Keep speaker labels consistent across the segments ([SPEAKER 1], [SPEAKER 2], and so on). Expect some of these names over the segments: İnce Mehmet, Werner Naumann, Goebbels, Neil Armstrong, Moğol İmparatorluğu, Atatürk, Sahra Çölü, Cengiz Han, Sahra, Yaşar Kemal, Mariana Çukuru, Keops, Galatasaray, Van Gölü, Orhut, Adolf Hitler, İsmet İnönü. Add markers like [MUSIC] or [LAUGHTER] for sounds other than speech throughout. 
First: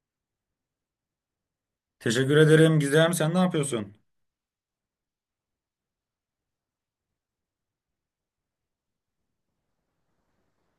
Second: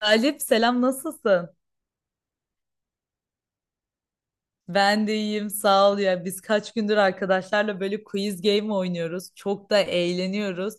[SPEAKER 1] Galip selam nasılsın?
[SPEAKER 2] Teşekkür ederim Gizem. Sen ne yapıyorsun?
[SPEAKER 1] Ben de iyiyim sağ ol ya. Biz kaç gündür arkadaşlarla böyle quiz game oynuyoruz. Çok da eğleniyoruz.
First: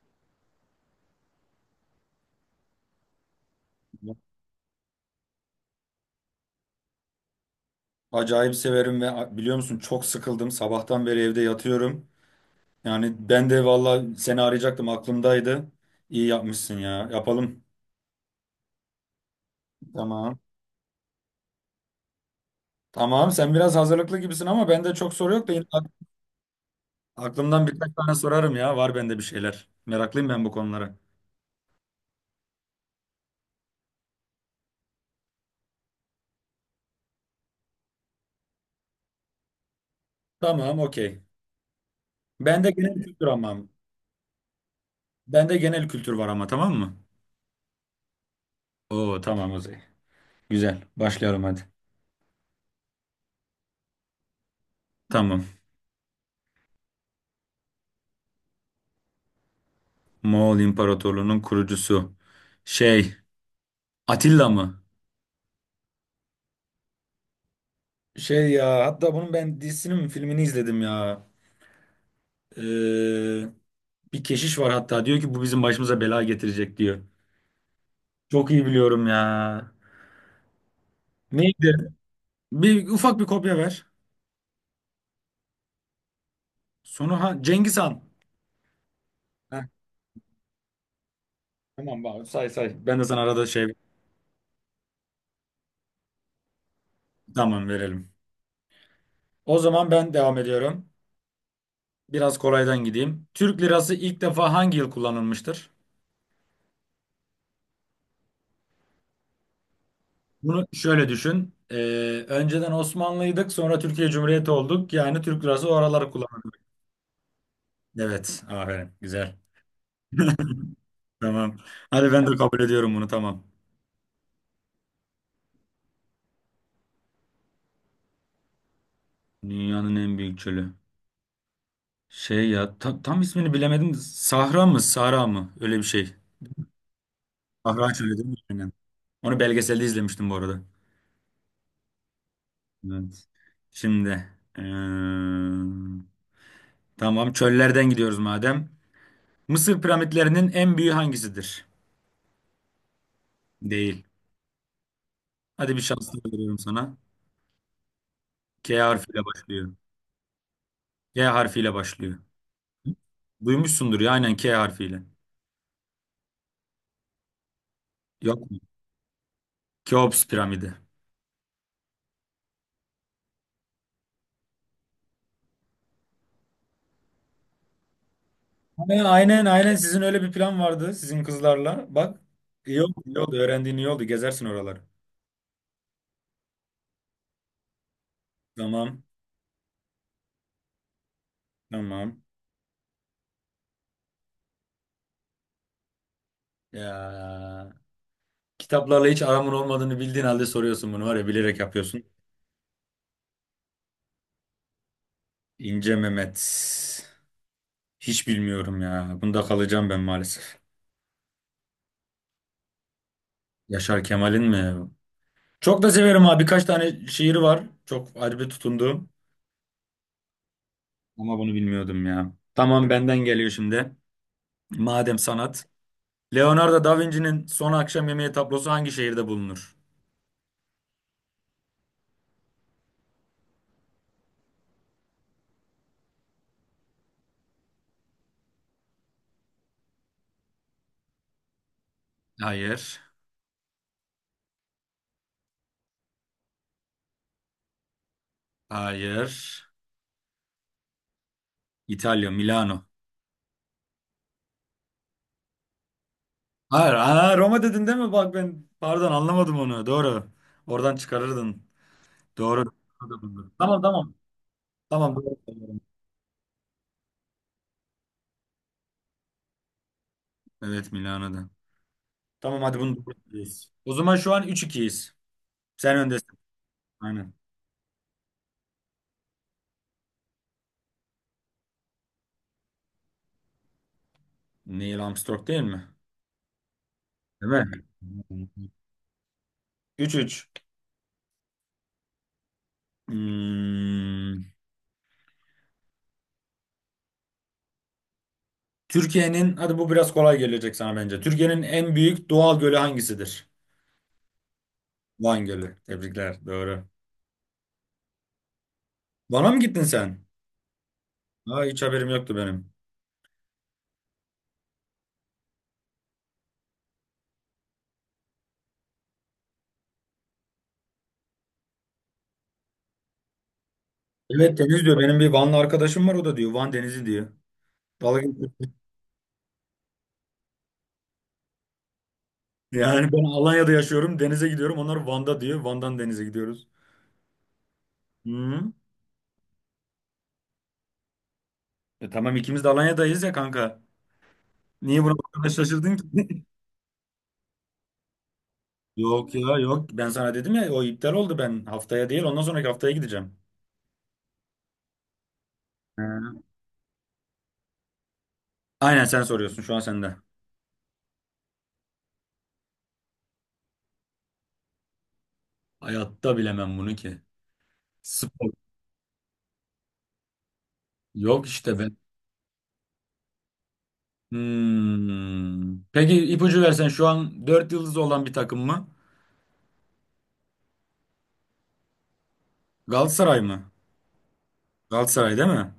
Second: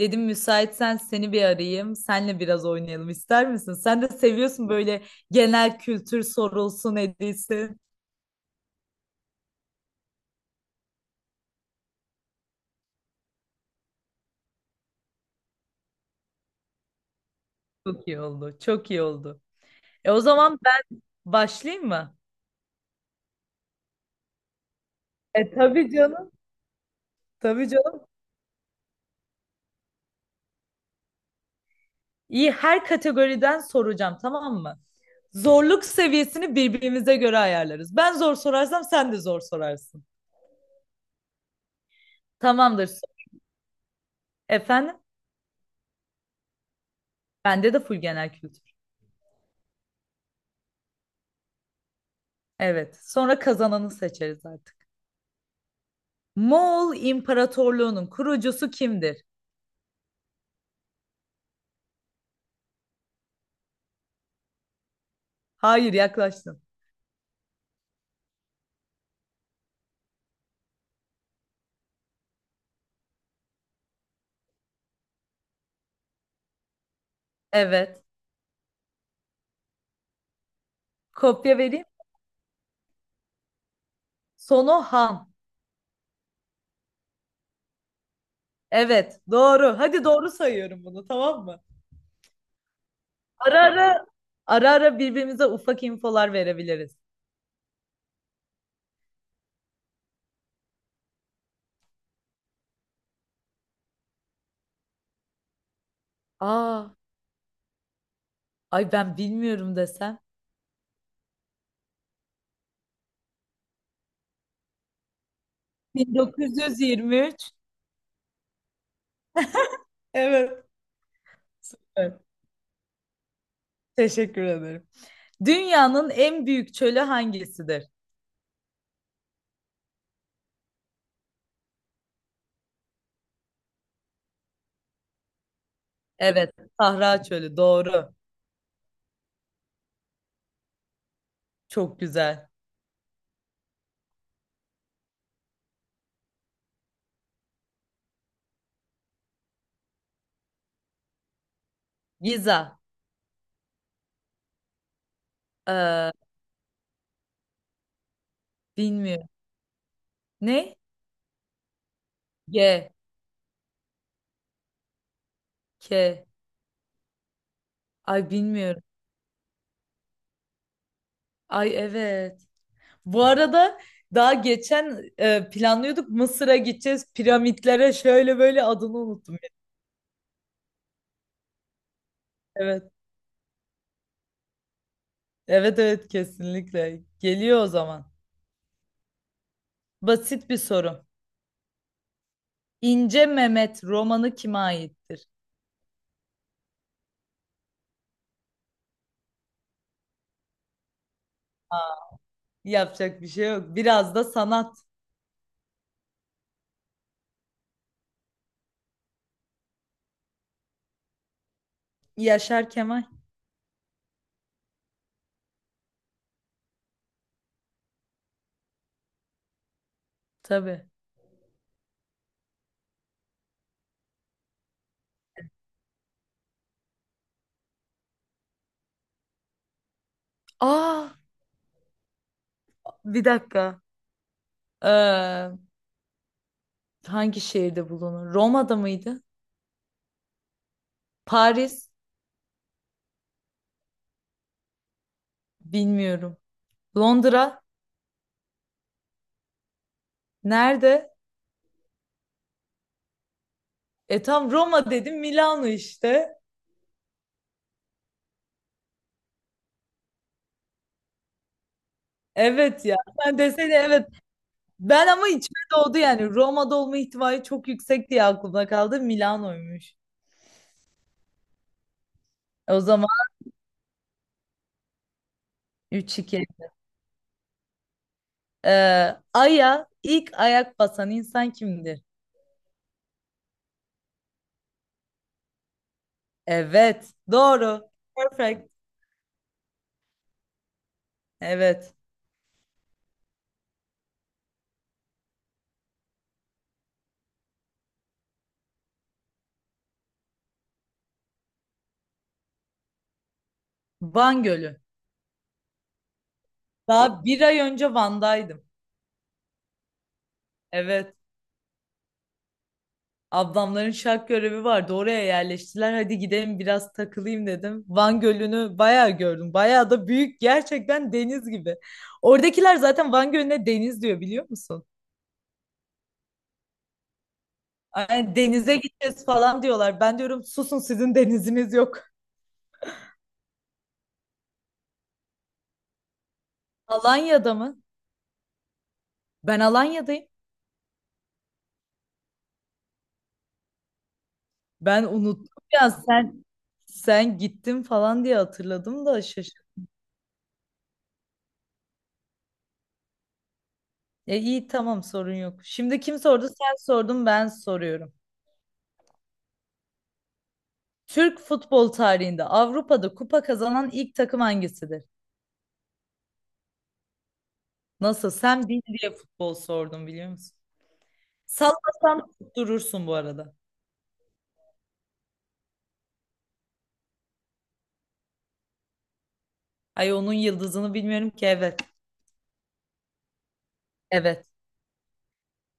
[SPEAKER 1] Dedim müsaitsen seni bir arayayım. Senle biraz oynayalım ister misin? Sen de seviyorsun böyle genel kültür sorulsun edilsin.
[SPEAKER 2] Acayip severim ve biliyor musun çok sıkıldım. Sabahtan beri evde yatıyorum. Yani ben de valla seni arayacaktım, aklımdaydı. İyi yapmışsın ya. Yapalım.
[SPEAKER 1] Çok iyi oldu. Çok iyi oldu. E, o
[SPEAKER 2] Tamam.
[SPEAKER 1] zaman ben başlayayım mı?
[SPEAKER 2] Tamam, sen biraz hazırlıklı gibisin ama bende çok soru yok
[SPEAKER 1] E
[SPEAKER 2] da yine
[SPEAKER 1] tabii canım.
[SPEAKER 2] aklımdan
[SPEAKER 1] Tabii
[SPEAKER 2] birkaç
[SPEAKER 1] canım.
[SPEAKER 2] tane sorarım ya. Var bende bir şeyler. Meraklıyım ben bu konulara.
[SPEAKER 1] İyi, her kategoriden soracağım, tamam mı? Zorluk seviyesini birbirimize göre ayarlarız. Ben zor sorarsam sen de zor sorarsın.
[SPEAKER 2] Tamam, okey. Bende
[SPEAKER 1] Tamamdır.
[SPEAKER 2] genel kültür ama.
[SPEAKER 1] Efendim?
[SPEAKER 2] Bende genel kültür var ama, tamam mı?
[SPEAKER 1] Bende de full genel kültür.
[SPEAKER 2] Oo, tamam o zaman. Güzel. Başlıyorum hadi.
[SPEAKER 1] Evet. Sonra kazananı seçeriz artık.
[SPEAKER 2] Tamam.
[SPEAKER 1] Moğol İmparatorluğu'nun kurucusu kimdir?
[SPEAKER 2] Moğol İmparatorluğu'nun kurucusu. Şey, Atilla mı?
[SPEAKER 1] Hayır, yaklaştın.
[SPEAKER 2] Şey ya, hatta bunun ben dizisini mi filmini izledim ya. Ee, bir keşiş var hatta, diyor ki bu bizim başımıza bela getirecek diyor.
[SPEAKER 1] Evet.
[SPEAKER 2] Çok iyi biliyorum ya.
[SPEAKER 1] Kopya vereyim.
[SPEAKER 2] Neydi? Ufak bir kopya ver.
[SPEAKER 1] Sono Han.
[SPEAKER 2] Sonu ha, Cengiz Han.
[SPEAKER 1] Evet,
[SPEAKER 2] Heh,
[SPEAKER 1] doğru. Hadi doğru sayıyorum bunu, tamam mı?
[SPEAKER 2] tamam abi, say say. Ben de sana arada
[SPEAKER 1] Ara
[SPEAKER 2] şey,
[SPEAKER 1] ara ara ara birbirimize ufak infolar verebiliriz.
[SPEAKER 2] tamam, verelim. O zaman ben devam ediyorum. Biraz kolaydan gideyim. Türk lirası ilk defa hangi yıl kullanılmıştır?
[SPEAKER 1] Aa, ay ben bilmiyorum desem.
[SPEAKER 2] Bunu şöyle düşün. Önceden Osmanlıydık, sonra Türkiye Cumhuriyeti olduk. Yani Türk lirası o araları kullanılıyor.
[SPEAKER 1] 1923.
[SPEAKER 2] Evet, aferin. Güzel. [LAUGHS]
[SPEAKER 1] Evet.
[SPEAKER 2] Tamam. Hadi
[SPEAKER 1] Evet.
[SPEAKER 2] ben de kabul ediyorum bunu, tamam.
[SPEAKER 1] Teşekkür ederim. Dünyanın en büyük çölü hangisidir?
[SPEAKER 2] Dünyanın en büyük çölü. Şey ya, tam ismini bilemedim. Sahra mı, Sahra mı? Öyle bir şey.
[SPEAKER 1] Evet, Sahra Çölü.
[SPEAKER 2] Sahra
[SPEAKER 1] Doğru.
[SPEAKER 2] çölü değil mi? Aynen. Onu belgeselde izlemiştim bu arada.
[SPEAKER 1] Çok güzel.
[SPEAKER 2] Evet. Şimdi, eee, tamam, çöllerden gidiyoruz madem. Mısır piramitlerinin en büyüğü hangisidir?
[SPEAKER 1] Giza.
[SPEAKER 2] Değil. Hadi bir
[SPEAKER 1] Ee,
[SPEAKER 2] şans daha veriyorum sana. K harfiyle
[SPEAKER 1] bilmiyorum.
[SPEAKER 2] başlıyor.
[SPEAKER 1] Ne?
[SPEAKER 2] K harfiyle başlıyor.
[SPEAKER 1] G.
[SPEAKER 2] Duymuşsundur ya, aynen, K harfiyle.
[SPEAKER 1] K. Ay
[SPEAKER 2] Yok mu?
[SPEAKER 1] bilmiyorum.
[SPEAKER 2] Keops piramidi.
[SPEAKER 1] Ay evet. Bu arada daha geçen planlıyorduk Mısır'a gideceğiz. Piramitlere şöyle böyle adını
[SPEAKER 2] Aynen,
[SPEAKER 1] unuttum.
[SPEAKER 2] aynen, aynen. Sizin öyle bir plan vardı sizin kızlarla. Bak, iyi
[SPEAKER 1] Evet.
[SPEAKER 2] oldu, iyi oldu. Öğrendiğin iyi oldu. Gezersin oraları.
[SPEAKER 1] Evet evet, kesinlikle. Geliyor o zaman.
[SPEAKER 2] Tamam,
[SPEAKER 1] Basit bir soru.
[SPEAKER 2] tamam.
[SPEAKER 1] İnce Mehmet romanı kime aittir?
[SPEAKER 2] Ya, kitaplarla hiç aramın olmadığını bildiğin halde soruyorsun bunu, var ya, bilerek
[SPEAKER 1] Aa,
[SPEAKER 2] yapıyorsun.
[SPEAKER 1] yapacak bir şey yok. Biraz da sanat.
[SPEAKER 2] İnce Mehmet. Hiç bilmiyorum ya. Bunda kalacağım ben maalesef.
[SPEAKER 1] Yaşar Kemal.
[SPEAKER 2] Yaşar Kemal'in mi? Çok da severim abi. Birkaç tane şiiri var. Çok ayrı tutunduğum.
[SPEAKER 1] Tabii.
[SPEAKER 2] Ama bunu bilmiyordum ya. Tamam, benden geliyor şimdi. Madem sanat. Leonardo da Vinci'nin Son Akşam Yemeği tablosu hangi şehirde bulunur?
[SPEAKER 1] Aa, bir dakika. Ee, hangi şehirde bulunur? Roma'da mıydı? Paris?
[SPEAKER 2] Hayır.
[SPEAKER 1] Bilmiyorum. Londra?
[SPEAKER 2] Hayır.
[SPEAKER 1] Nerede?
[SPEAKER 2] İtalya, Milano.
[SPEAKER 1] E, tam Roma dedim, Milano işte.
[SPEAKER 2] Hayır. Aa, Roma dedin değil mi? Bak ben pardon anlamadım onu. Doğru. Oradan çıkarırdın. Doğru.
[SPEAKER 1] Evet ya. Sen desene
[SPEAKER 2] Tamam,
[SPEAKER 1] evet.
[SPEAKER 2] tamam.
[SPEAKER 1] Ben
[SPEAKER 2] Tamam,
[SPEAKER 1] ama
[SPEAKER 2] doğru.
[SPEAKER 1] içime oldu yani. Roma'da olma ihtimali çok yüksek diye aklımda kaldı. Milano'ymuş.
[SPEAKER 2] Evet, Milano'da. Tamam,
[SPEAKER 1] E,
[SPEAKER 2] hadi
[SPEAKER 1] o
[SPEAKER 2] bunu
[SPEAKER 1] zaman
[SPEAKER 2] doğru söylüyoruz. O zaman şu an 3-2'yiz. Sen
[SPEAKER 1] üç
[SPEAKER 2] öndesin.
[SPEAKER 1] iki.
[SPEAKER 2] Aynen.
[SPEAKER 1] Ee, Ay'a ilk ayak basan insan kimdir?
[SPEAKER 2] Neil Armstrong değil mi?
[SPEAKER 1] Evet,
[SPEAKER 2] Değil mi?
[SPEAKER 1] doğru. Perfect.
[SPEAKER 2] 3-3.
[SPEAKER 1] Evet.
[SPEAKER 2] Hmm, Türkiye'nin, hadi bu biraz kolay gelecek sana bence. Türkiye'nin en büyük doğal gölü hangisidir?
[SPEAKER 1] Van Gölü.
[SPEAKER 2] Van Gölü. Tebrikler. Doğru.
[SPEAKER 1] Daha bir ay önce Van'daydım.
[SPEAKER 2] Van'a mı gittin sen?
[SPEAKER 1] Evet.
[SPEAKER 2] Aa, hiç haberim yoktu benim.
[SPEAKER 1] Ablamların şark görevi vardı. Oraya yerleştiler. Hadi gidelim biraz takılayım dedim. Van Gölü'nü bayağı gördüm. Bayağı da büyük. Gerçekten deniz gibi. Oradakiler zaten Van Gölü'ne deniz diyor, biliyor
[SPEAKER 2] Evet, Deniz
[SPEAKER 1] musun?
[SPEAKER 2] diyor. Benim bir Vanlı arkadaşım var, o da diyor. Van Denizi diyor. Dalga
[SPEAKER 1] Yani
[SPEAKER 2] geçiyor.
[SPEAKER 1] denize gideceğiz falan diyorlar. Ben diyorum susun, sizin deniziniz yok.
[SPEAKER 2] Yani ben Alanya'da yaşıyorum. Denize gidiyorum. Onlar Van'da diyor, Van'dan denize gidiyoruz.
[SPEAKER 1] Alanya'da mı?
[SPEAKER 2] Hı.
[SPEAKER 1] Ben Alanya'dayım.
[SPEAKER 2] E tamam, ikimiz de Alanya'dayız ya kanka. Niye
[SPEAKER 1] Ben
[SPEAKER 2] buna bu kadar
[SPEAKER 1] unuttum ya,
[SPEAKER 2] şaşırdın ki?
[SPEAKER 1] sen
[SPEAKER 2] [LAUGHS]
[SPEAKER 1] sen gittin falan diye hatırladım da
[SPEAKER 2] Yok ya,
[SPEAKER 1] şaşırdım.
[SPEAKER 2] yok. Ben sana dedim ya, o iptal oldu, ben haftaya değil ondan sonraki haftaya gideceğim.
[SPEAKER 1] E iyi, tamam, sorun yok. Şimdi
[SPEAKER 2] He.
[SPEAKER 1] kim sordu? Sen sordun, ben soruyorum.
[SPEAKER 2] Aynen, sen soruyorsun şu an, sende.
[SPEAKER 1] Türk futbol tarihinde Avrupa'da kupa kazanan ilk takım hangisidir?
[SPEAKER 2] Hayatta bilemem bunu ki.
[SPEAKER 1] Nasıl?
[SPEAKER 2] Spor.
[SPEAKER 1] Sen bil diye futbol sordum, biliyor musun?
[SPEAKER 2] Yok işte ben.
[SPEAKER 1] Sallasan durursun bu arada.
[SPEAKER 2] Hmm. Peki, ipucu versen, şu an 4 yıldız olan bir takım mı?
[SPEAKER 1] Ay, onun yıldızını bilmiyorum ki, evet.
[SPEAKER 2] Galatasaray mı?
[SPEAKER 1] Evet.
[SPEAKER 2] Galatasaray değil mi?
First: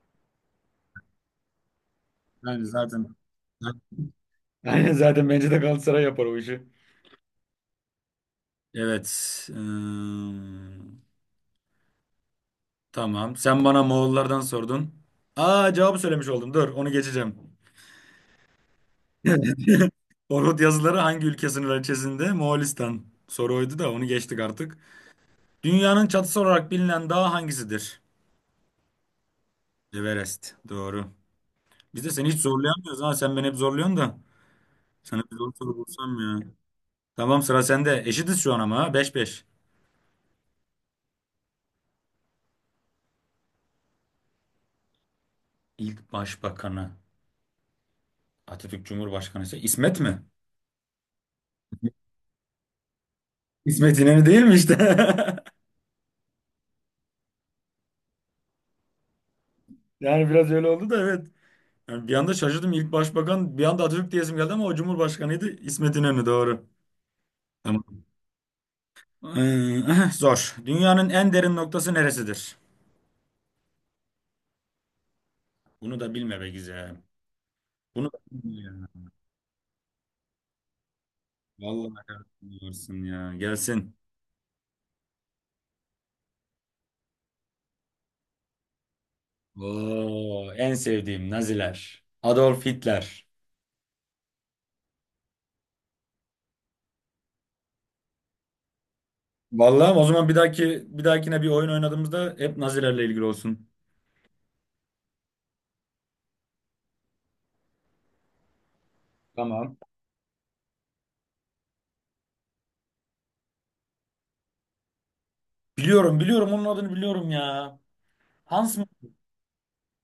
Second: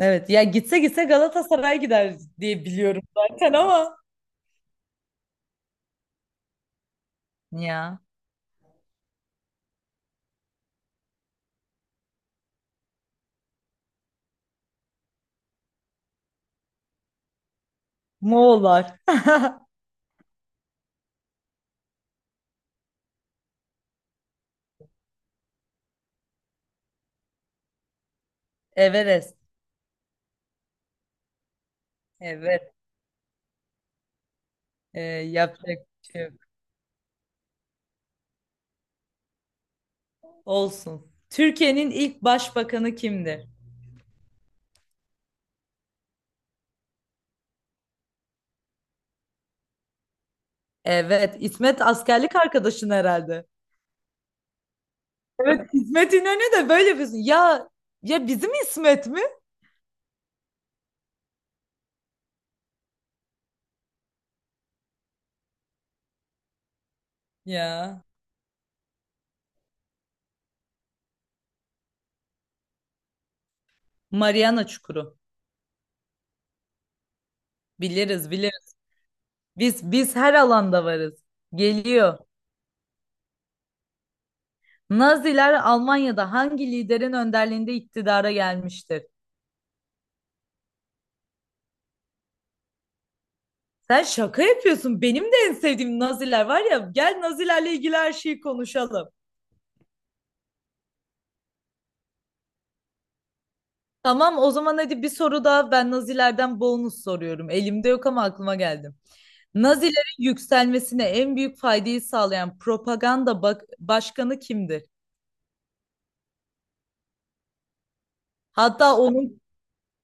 [SPEAKER 1] Evet. Ya, gitse gitse Galatasaray gider diye
[SPEAKER 2] Yani
[SPEAKER 1] biliyorum
[SPEAKER 2] zaten.
[SPEAKER 1] zaten ama.
[SPEAKER 2] [LAUGHS] Aynen, zaten bence de Galatasaray yapar o işi.
[SPEAKER 1] Ya.
[SPEAKER 2] Evet. ım, tamam. Sen bana Moğollardan sordun. Aa, cevabı söylemiş oldum. Dur, onu geçeceğim.
[SPEAKER 1] Moğollar. [LAUGHS]
[SPEAKER 2] [LAUGHS] Orhut yazıları hangi ülke sınırları içerisinde? Moğolistan. Soru oydu da, onu geçtik artık. Dünyanın çatısı olarak bilinen dağ hangisidir?
[SPEAKER 1] Everest.
[SPEAKER 2] Everest. Doğru. Biz de seni hiç
[SPEAKER 1] Evet.
[SPEAKER 2] zorlayamıyoruz ha. Sen beni hep zorluyorsun da.
[SPEAKER 1] Ee,
[SPEAKER 2] Sana bir zor soru
[SPEAKER 1] yapacak bir
[SPEAKER 2] bulsam
[SPEAKER 1] şey yok.
[SPEAKER 2] ya. Tamam, sıra sende. Eşitiz şu an ama ha. 5.
[SPEAKER 1] Olsun. Türkiye'nin ilk başbakanı kimdir?
[SPEAKER 2] İlk başbakanı Atatürk, Cumhurbaşkanı ise İsmet mi?
[SPEAKER 1] Evet, İsmet askerlik arkadaşın herhalde.
[SPEAKER 2] İsmet İnönü değil mi işte?
[SPEAKER 1] Evet,
[SPEAKER 2] [LAUGHS]
[SPEAKER 1] İsmet İnönü de böyle yapıyorsun. Ya, ya bizim İsmet mi?
[SPEAKER 2] Yani biraz öyle oldu da, evet. Yani bir anda şaşırdım. İlk başbakan bir anda Atatürk diyesim geldi ama o Cumhurbaşkanıydı. İsmet İnönü, doğru. Tamam.
[SPEAKER 1] Ya.
[SPEAKER 2] Ee, [LAUGHS] zor. Dünyanın en derin noktası neresidir?
[SPEAKER 1] Mariana Çukuru.
[SPEAKER 2] Bunu da bilme be güzel. Bunu da
[SPEAKER 1] Biliriz,
[SPEAKER 2] bilme
[SPEAKER 1] biliriz.
[SPEAKER 2] ya.
[SPEAKER 1] Biz her alanda varız.
[SPEAKER 2] Vallahi
[SPEAKER 1] Geliyor.
[SPEAKER 2] yapıyorsun ya. Gelsin.
[SPEAKER 1] Naziler Almanya'da hangi liderin önderliğinde iktidara gelmiştir?
[SPEAKER 2] Oo, en sevdiğim Naziler. Adolf Hitler.
[SPEAKER 1] Sen şaka yapıyorsun. Benim de en sevdiğim Naziler var ya. Gel Nazilerle ilgili her şeyi konuşalım.
[SPEAKER 2] Vallahi o zaman bir dahaki, bir dahakine, bir oyun oynadığımızda hep Nazilerle ilgili olsun.
[SPEAKER 1] Tamam, o zaman hadi bir soru daha, ben Nazilerden bonus soruyorum. Elimde yok ama aklıma geldi.
[SPEAKER 2] Tamam.
[SPEAKER 1] Nazilerin yükselmesine en büyük faydayı sağlayan propaganda başkanı kimdir?
[SPEAKER 2] Biliyorum, biliyorum, onun adını biliyorum ya. Hans mı?
[SPEAKER 1] Hatta onun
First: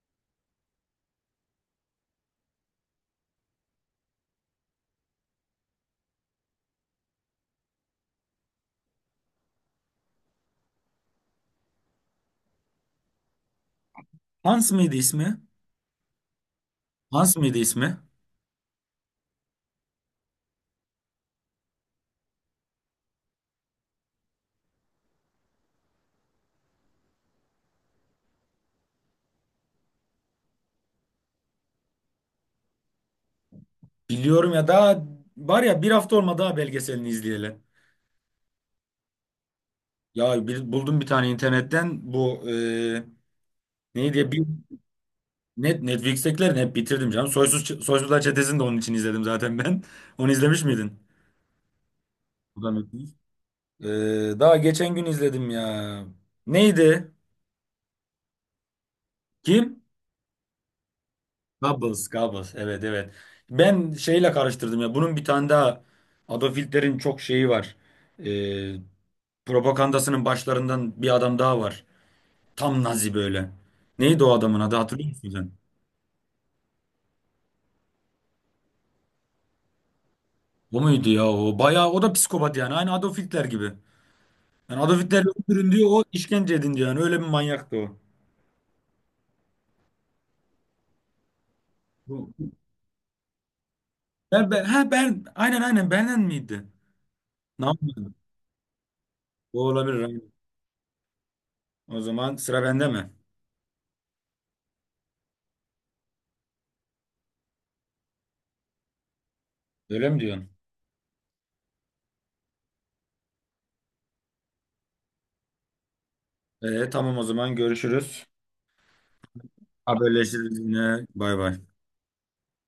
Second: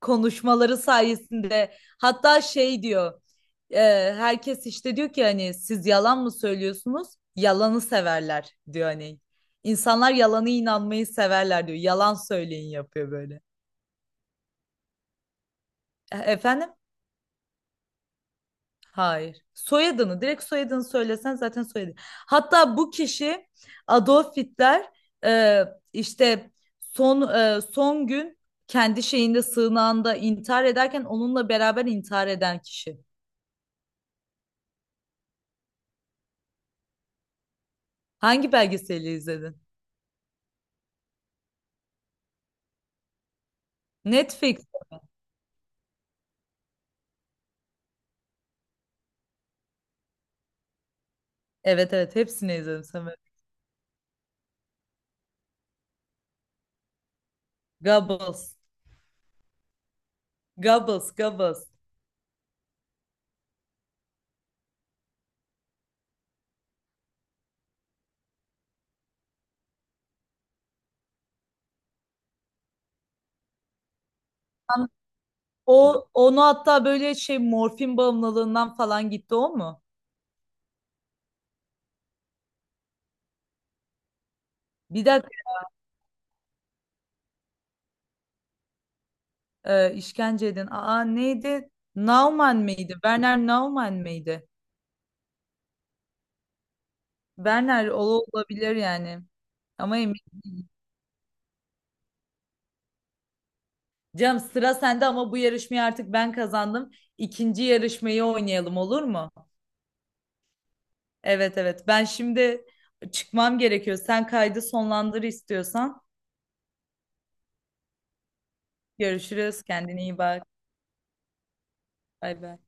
[SPEAKER 1] konuşmaları sayesinde, hatta şey diyor, e, herkes işte diyor ki, hani siz yalan mı söylüyorsunuz? Yalanı severler diyor hani. İnsanlar yalanı inanmayı severler diyor. Yalan söyleyin yapıyor böyle.
[SPEAKER 2] Hans mıydı ismi?
[SPEAKER 1] Efendim?
[SPEAKER 2] Hans mıydı ismi?
[SPEAKER 1] Hayır. Soyadını, direkt soyadını söylesen, zaten soyadı. Hatta bu kişi Adolf Hitler, e, işte son gün kendi şeyinde, sığınağında intihar ederken onunla beraber intihar eden kişi.
[SPEAKER 2] Biliyorum ya, daha var ya, bir hafta olmadı daha, belgeselini izleyelim.
[SPEAKER 1] Hangi belgeseli izledin?
[SPEAKER 2] Buldum bir tane internetten, bu neydi ya, bir
[SPEAKER 1] Netflix.
[SPEAKER 2] net Netflix'tekilerini hep bitirdim canım. Soysuzlar Çetesi'ni de onun için izledim zaten ben. [LAUGHS] Onu izlemiş miydin?
[SPEAKER 1] Evet evet, hepsini
[SPEAKER 2] Bu da
[SPEAKER 1] izledim
[SPEAKER 2] Netflix.
[SPEAKER 1] Samet.
[SPEAKER 2] E, daha geçen gün izledim ya. Neydi?
[SPEAKER 1] Goebbels.
[SPEAKER 2] Kim?
[SPEAKER 1] Goebbels, Goebbels.
[SPEAKER 2] Goebbels, Goebbels. Evet, evet. Ben şeyle karıştırdım ya. Bunun bir tane daha Adolf Hitler'in çok şeyi var. E, propagandasının başlarından bir adam daha var. Tam Nazi böyle. Neydi o adamın adı, hatırlıyor musun sen?
[SPEAKER 1] O onu hatta böyle şey, morfin bağımlılığından falan gitti o mu?
[SPEAKER 2] O muydu ya o? Bayağı o da psikopat yani. Aynı Adolf Hitler gibi. Yani Adolf
[SPEAKER 1] Bir
[SPEAKER 2] Hitler
[SPEAKER 1] dakika.
[SPEAKER 2] öldürün diyor, o işkence edin diyor. Yani öyle bir manyaktı o.
[SPEAKER 1] İşkence edin. Aa, neydi?
[SPEAKER 2] Bu-
[SPEAKER 1] Naumann mıydı? Werner Naumann mıydı?
[SPEAKER 2] ben, aynen, aynen, benden miydi? Ne
[SPEAKER 1] Werner, o
[SPEAKER 2] yapayım?
[SPEAKER 1] olabilir yani.
[SPEAKER 2] O
[SPEAKER 1] Ama
[SPEAKER 2] olabilir,
[SPEAKER 1] emin.
[SPEAKER 2] aynen. O zaman sıra bende mi?
[SPEAKER 1] Canım, sıra sende ama bu yarışmayı artık ben kazandım. İkinci yarışmayı oynayalım, olur mu?
[SPEAKER 2] Öyle mi diyorsun?
[SPEAKER 1] Evet evet. Ben şimdi çıkmam gerekiyor. Sen kaydı sonlandır istiyorsan.
[SPEAKER 2] Tamam o zaman, görüşürüz.
[SPEAKER 1] Görüşürüz. Kendine iyi bak.
[SPEAKER 2] Haberleşiriz yine. Bay bay.
[SPEAKER 1] Bay bay.